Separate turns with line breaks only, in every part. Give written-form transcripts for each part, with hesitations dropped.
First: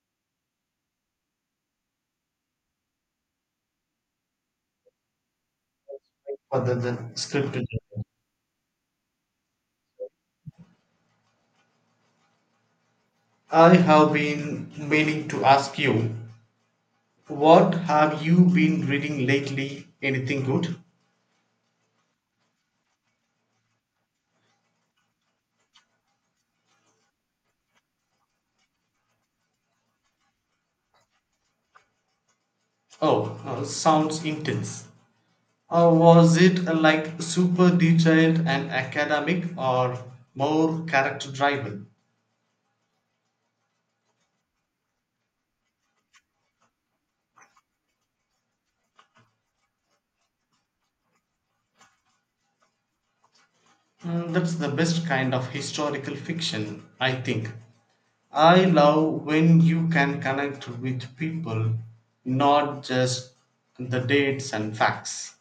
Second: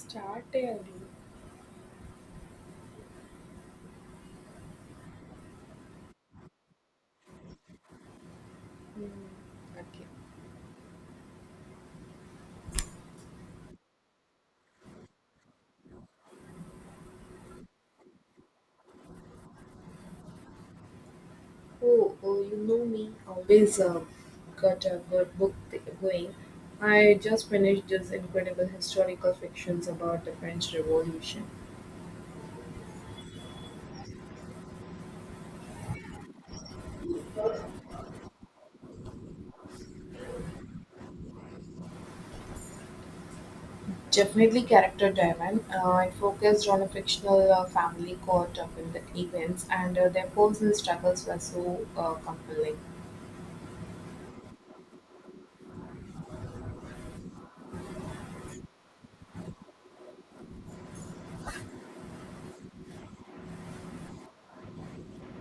Start చేయాలి
Other than scripted.
Mm. అట్లా
I have been meaning to ask you, what have you been reading lately? Anything good?
Oh, oh, you know me. Always got a good book going. I just finished this incredible historical fictions about the French Revolution.
Oh, sounds intense. Was it like super detailed and academic or more character driven?
Definitely character driven. It focused on a fictional family caught up in the events, and their personal struggles were so compelling.
Mm, that's the best kind of historical fiction, I think. I love when you can connect with people, not just the dates and facts.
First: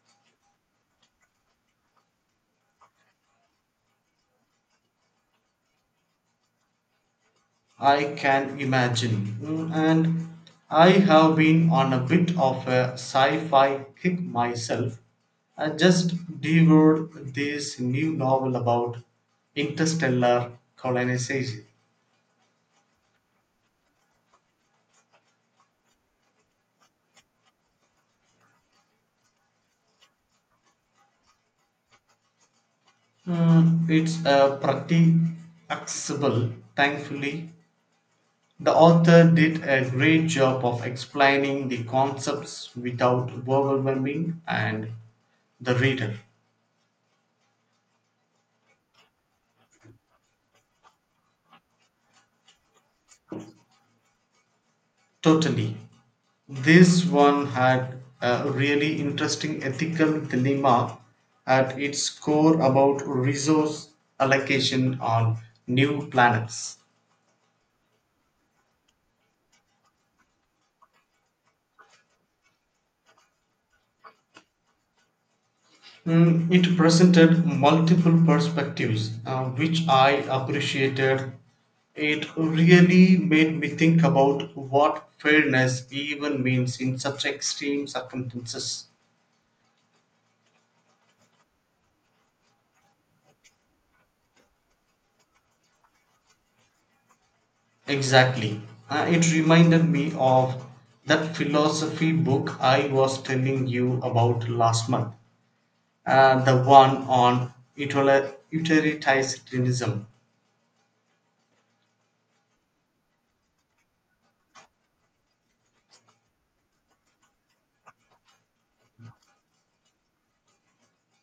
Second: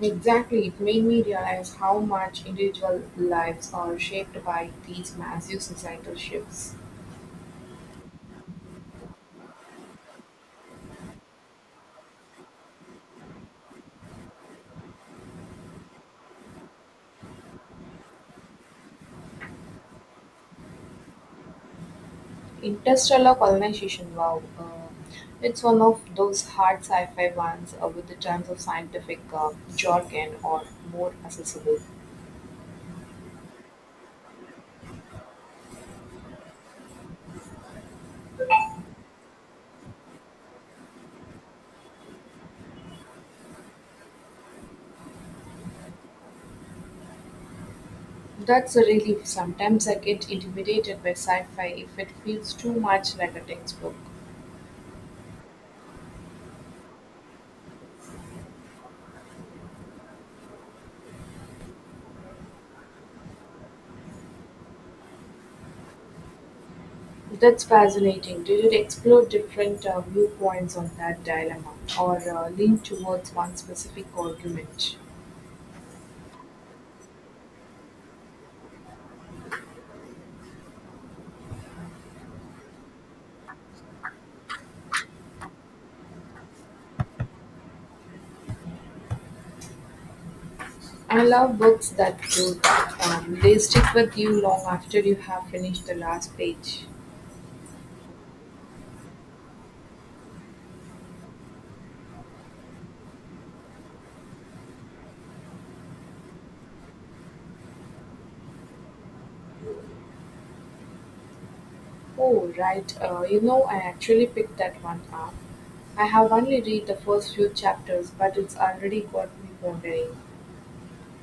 Exactly, it made me realize how much individual lives are shaped by these massive societal shifts.
I can imagine. Mm. And I have been on a bit of a sci fi kick myself. I just devoured this new novel about interstellar colonization.
Interstellar Colonization, wow. It's one of those hard sci fi ones with the tons of scientific jargon or more accessible.
Mm, it's pretty accessible, thankfully. The author did a great job of explaining the concepts without overwhelming and the reader.
That's a relief. Sometimes I get intimidated by sci fi if it feels too much like a textbook.
Totally. This one had a really interesting ethical dilemma at its core about resource allocation on new planets.
That's fascinating. Did it explore different viewpoints on that dilemma or lean towards one specific argument?
Mm, it presented multiple perspectives, which I appreciated. It really made me think about what fairness even means in such extreme circumstances.
I love books that do that. They stick with you long after you have finished the last page.
Exactly. It reminded me of that philosophy book I was telling you about last month, the one on utilitarianism.
Oh, right. You know, I actually picked that one up. I have only read the first few chapters, but it's already got me wondering.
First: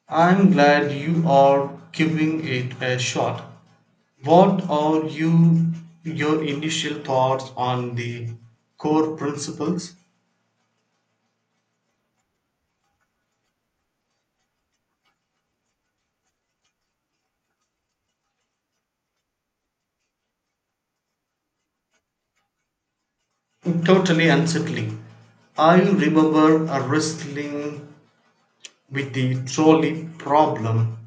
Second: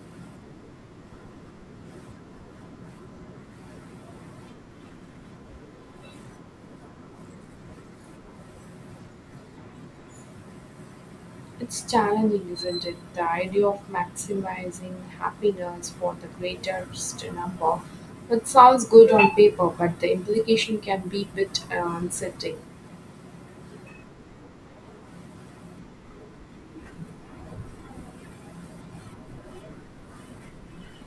I'm glad you are giving it a shot. What are your initial thoughts on the core principles?
It's challenging, isn't it? The idea of maximizing happiness for the greatest number. It sounds good on paper, but the implication can be a bit unsettling.
Totally unsettling. I remember wrestling with the trolley problem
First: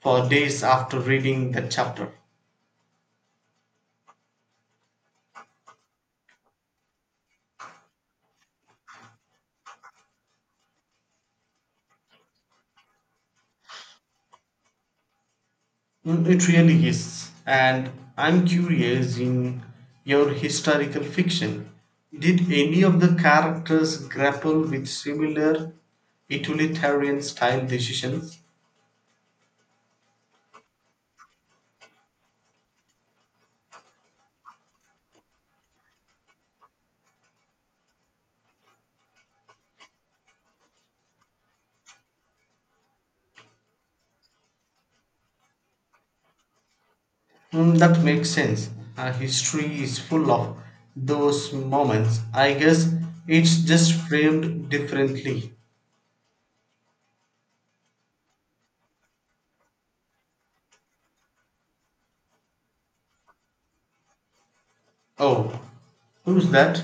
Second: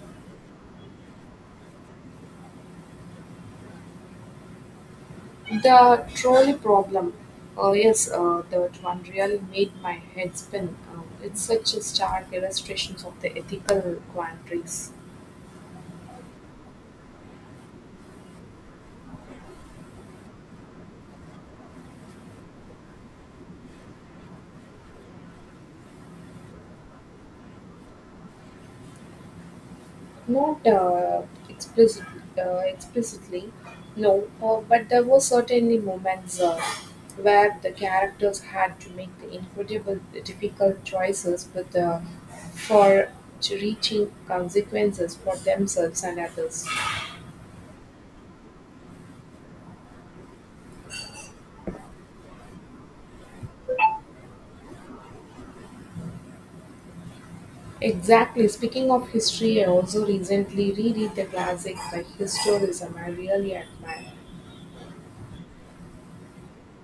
for days after reading that chapter.
The trolley problem. Oh, yes, that one really made my head spin. It's such a stark illustration of the ethical quandaries.
Mm. It really is. And I'm curious, in your historical fiction, did any of the characters grapple with similar utilitarian style decisions?
Not explicit, explicitly, no, but there were certainly moments where the characters had to make the incredible, difficult choices with for to reaching consequences for themselves and others.
Mm, that makes sense. History is full of those moments. I guess it's just framed differently.
Exactly. Speaking of history, I also recently reread the classic by historism I really admire.
Oh, who's that?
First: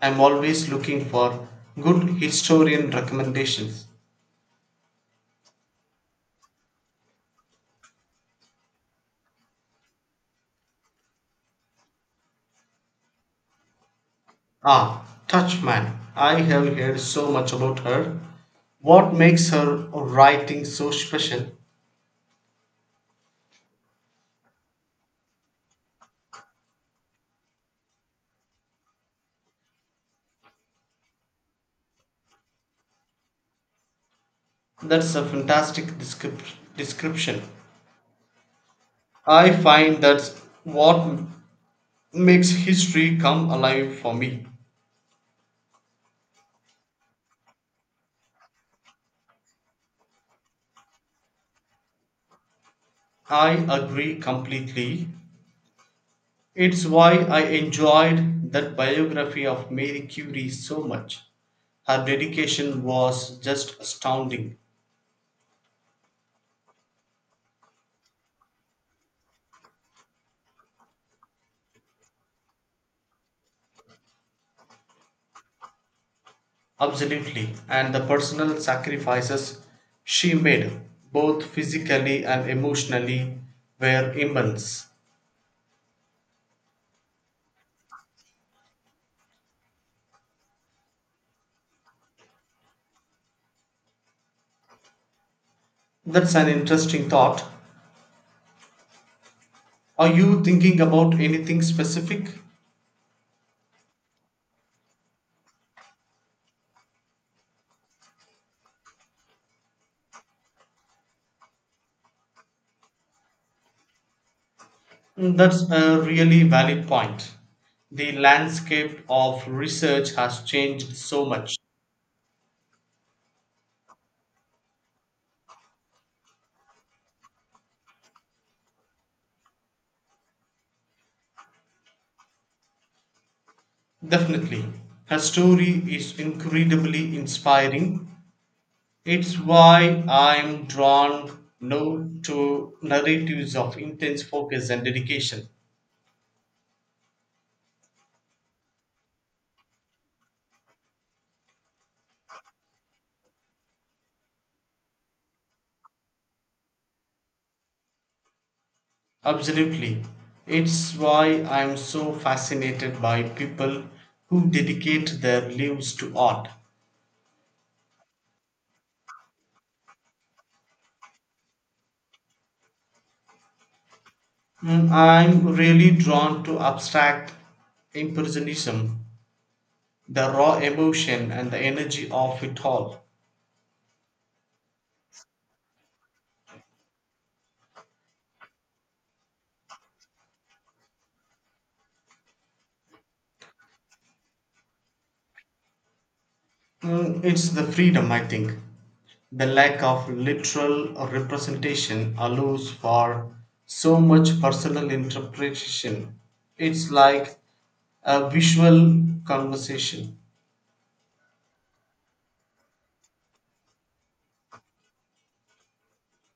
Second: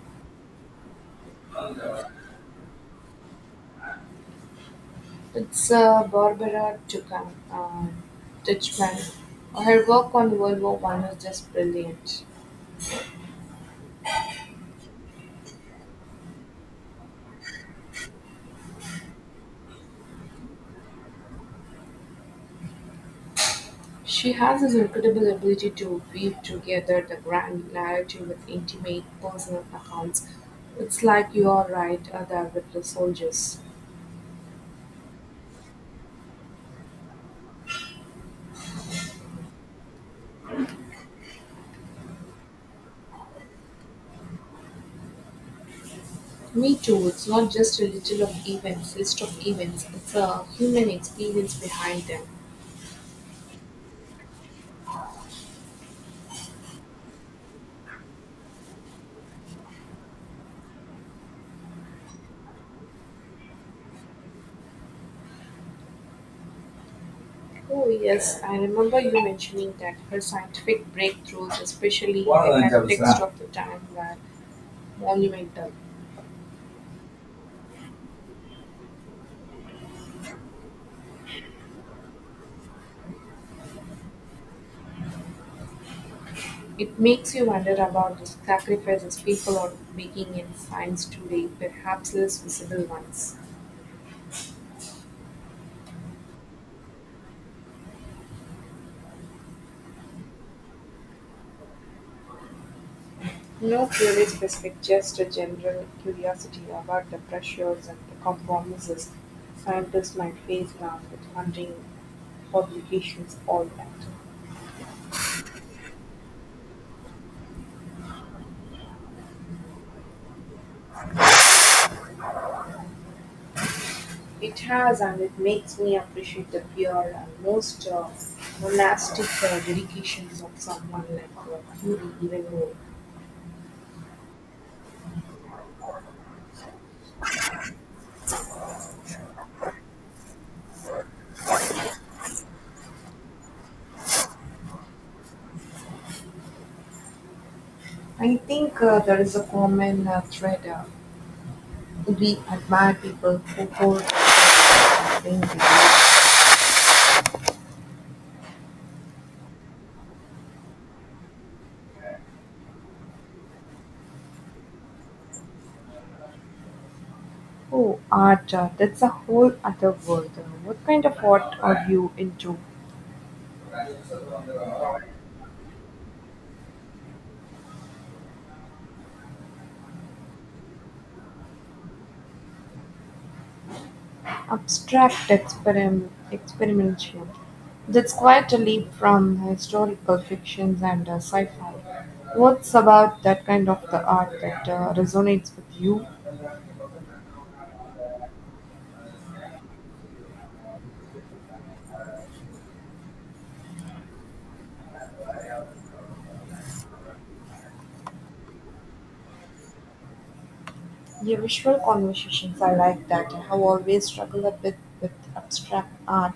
I'm always looking for good historian recommendations.
It's uh, Barbara Tuchman. Her work on World War One is just brilliant.
Ah, Touchman. I have heard so much about her. What makes her writing so special?
She has this incredible ability to weave together the grand narrative with intimate personal accounts. It's like you are right there with the soldiers.
That's a fantastic description. I find that's what makes history come alive for me.
Me too. It's not just a little of events, list of events. It's a human experience behind them.
I agree completely. It's why I enjoyed that biography of Marie Curie so much. Her dedication was just astounding,
Oh yes, I remember you mentioning that her scientific breakthroughs, especially in the context of the time, were monumental.
absolutely, and the personal sacrifices she made, both physically and emotionally, were immense.
It makes you wonder about the sacrifices people are making in science today, perhaps less visible ones.
That's an interesting thought. Are you thinking about anything specific?
No theory specific, just a general curiosity about the pressures and the compromises scientists might face now with funding, publications, all that.
Mm. That's a really valid point. The landscape of research has changed so much.
It has, and it makes me appreciate the pure and most monastic dedications of someone like Curie even more.
Definitely. Her story is incredibly inspiring. It's why I'm drawn now to narratives of intense focus and dedication.
I think there is a common thread, we admire people who hold themselves in.
Absolutely. It's why I'm so fascinated by people who dedicate their lives to art.
Oh, art, that's a whole other world. What kind of art are you into?
Mm, I'm really drawn to abstract impressionism, the raw emotion and the energy of it all.
Abstract experimentation. That's quite a leap from historical fictions and sci fi. What's about that kind of the art that resonates with you?
Mm, it's the freedom, I think. The lack of literal representation allows for so much personal interpretation. It's like a visual conversation.
Yeah, visual conversations are like that. I have always struggled a bit with abstract art.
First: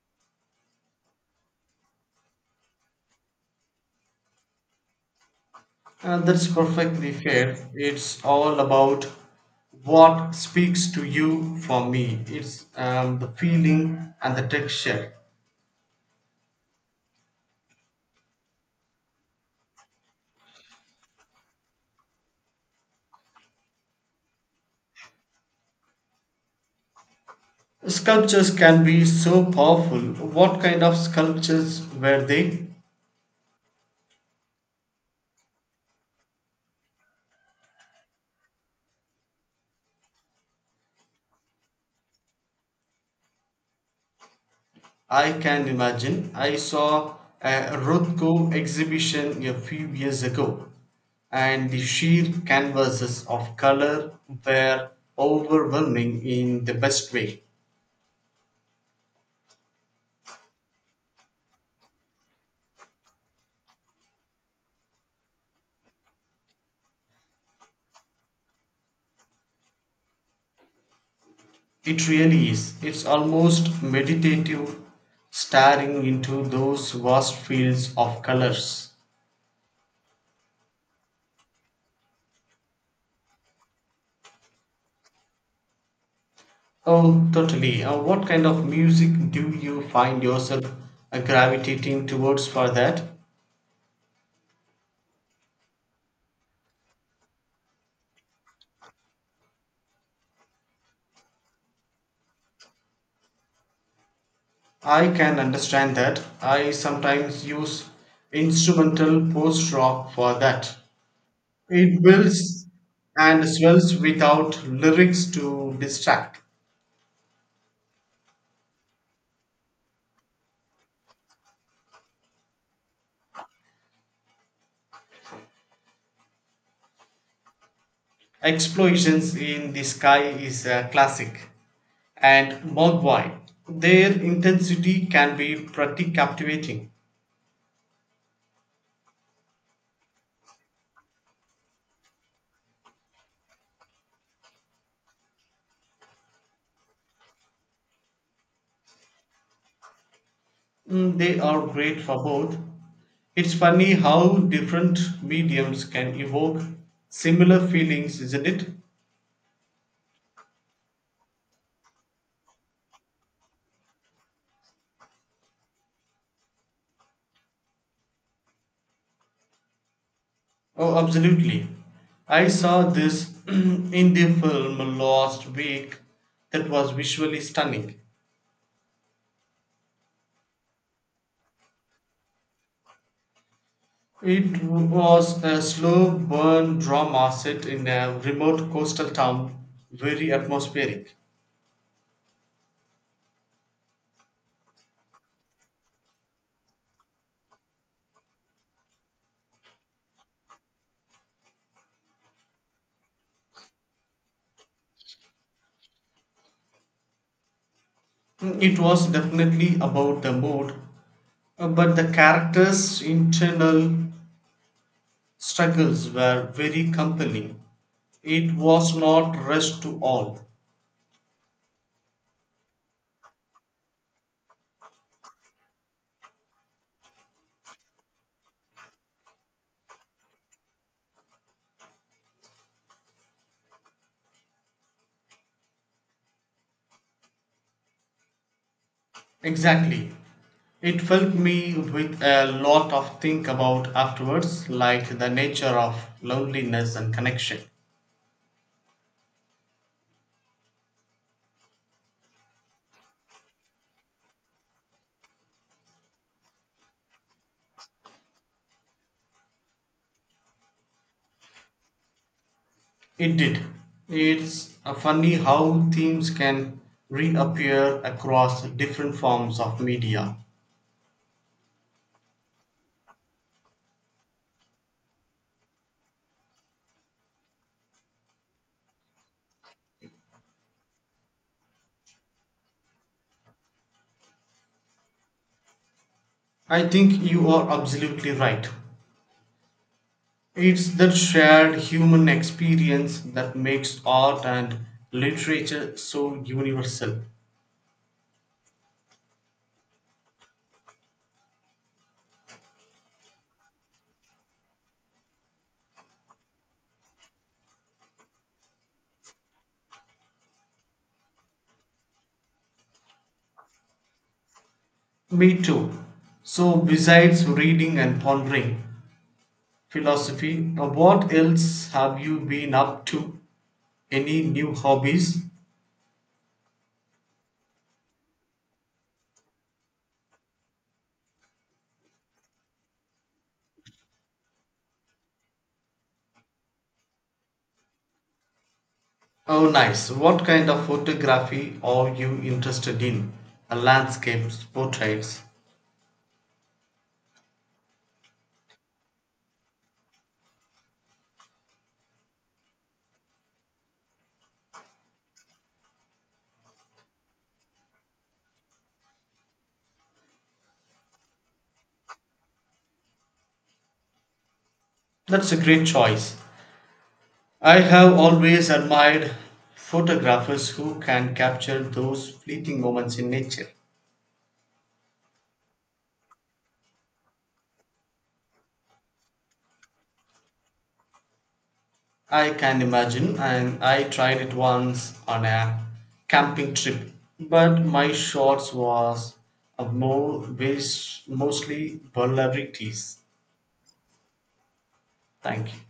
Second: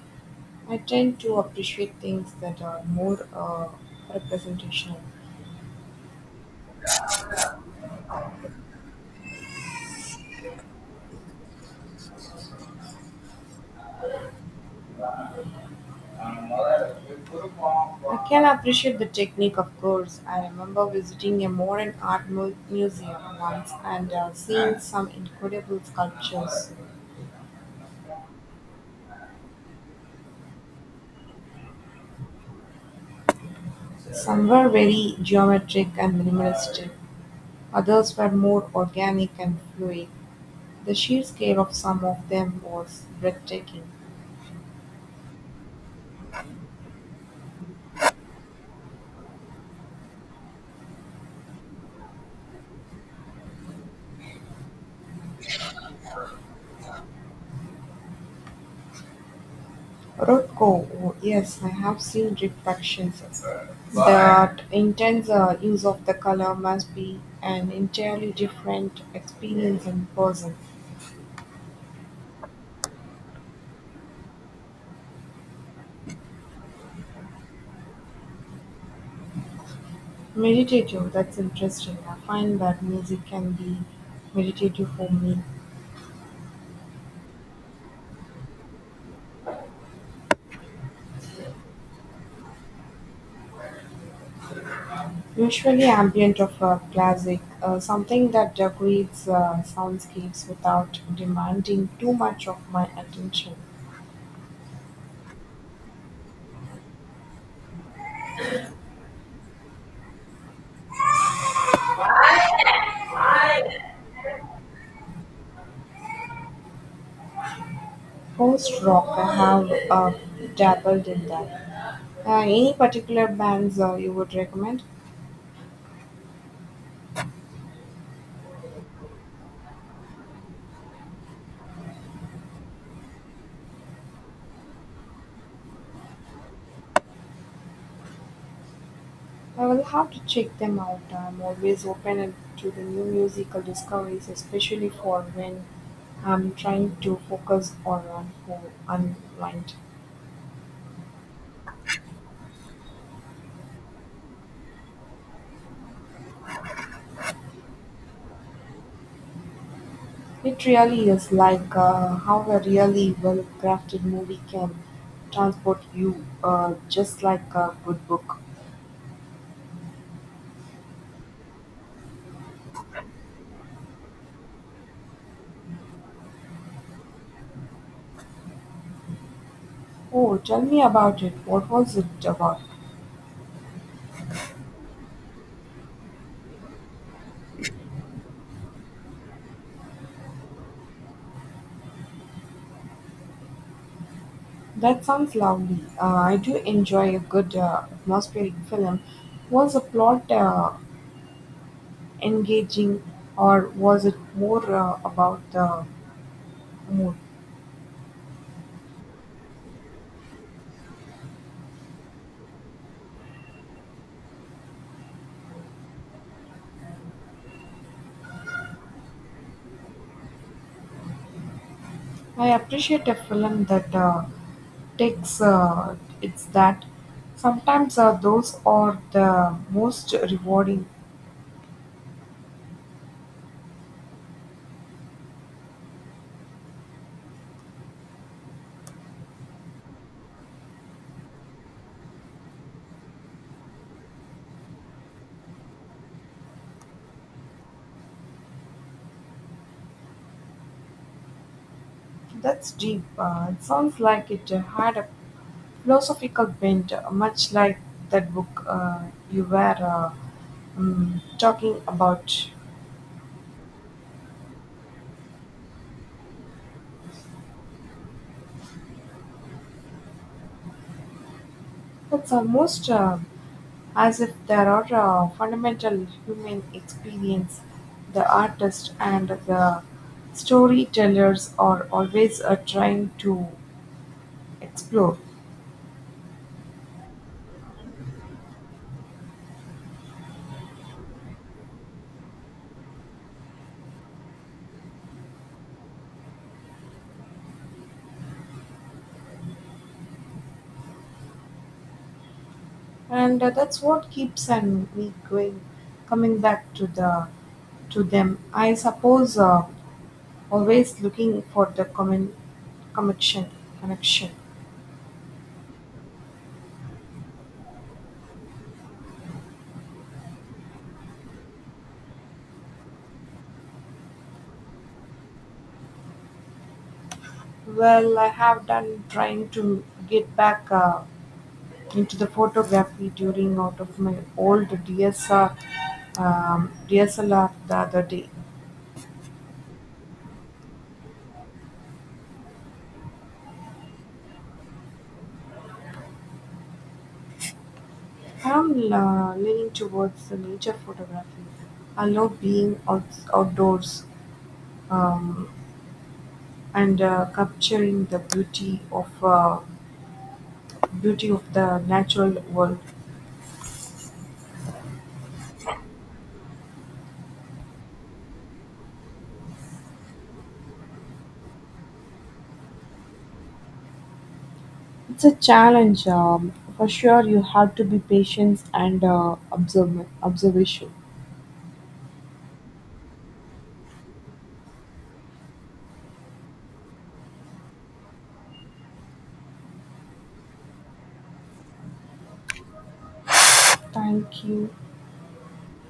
I tend to appreciate things that are more representational.
And that's perfectly fair. It's all about what speaks to you. For me, it's the feeling and the texture.
I can appreciate the technique, of course. I remember visiting a modern art museum once and seeing some incredible sculptures.
Sculptures can be so powerful. What kind of sculptures were they?
Some were very geometric and minimalistic, others were more organic and fluid. The sheer scale of some of them was breathtaking.
I can imagine. I saw a Rothko exhibition a few years ago, and the sheer canvases of color were overwhelming in the best way.
Rothko. Oh yes, I have seen reflections. That intense use of the color must be an entirely different experience in person.
It really is. It's almost meditative, staring into those vast fields of colors.
Meditative, that's interesting. I find that music can be meditative for me.
Oh, totally. What kind of music do you find yourself gravitating towards for that?
Usually ambient of a classic, something that creates soundscapes without demanding too much of my attention.
I can understand that. I sometimes use instrumental post rock for that. It builds and swells without lyrics to distract.
Post rock, I have dabbled in that. Any particular bands you would recommend?
Explosions in the Sky is a classic. And Mogwai. Their intensity can be pretty captivating.
I will have to check them out. I'm always open to the new musical discoveries, especially for when I'm trying to focus or on who unwind.
Mm. They are great for both. It's funny how different mediums can evoke similar feelings, isn't it?
It really is like how a really well crafted movie can transport you, just like a good book.
Oh, absolutely. I saw this in the film last week that was visually stunning.
Oh, tell me about it. What was it about?
It was a slow burn drama set in a remote coastal town, very atmospheric.
That sounds lovely. I do enjoy a good atmospheric film. Was the plot engaging or was it more about the mood?
It was definitely about the mood, but the characters' internal struggles were very compelling. It was not rushed to all.
I appreciate a film that takes it's that. Sometimes those are the most rewarding.
Exactly. It felt me with a lot of think about afterwards, like the nature of loneliness and connection.
That's deep. It sounds like it had a philosophical bent, much like that book you were talking about.
It did. It's funny how themes can reappear across different forms of media.
It's almost as if there are fundamental human experience the artist and the storytellers are always trying to explore.
I think you are absolutely right. It's that shared human experience that makes art and literature so universal.
And that's what keeps and me going, coming back to the to them. I suppose always looking for the common connection. connection.
Me too. So, besides reading and pondering, philosophy. Now, what else have you been up to? Any new hobbies?
Well, I have done trying to get back. Into the photography during out of my old DSR, DSLR the other day.
Oh, nice. What kind of photography are you interested in? A landscapes, portraits.
I'm leaning towards the nature photography. I love outdoors um, and capturing the beauty of the natural world.
That's a great choice. I have always admired photographers who can capture those fleeting moments in nature.
It's a challenge. For sure, you have to be patient and observe observation.
I can imagine, and I tried it once on a camping trip, but my shorts was a more based mostly vulnerabilities.
Thank you.
Thank you.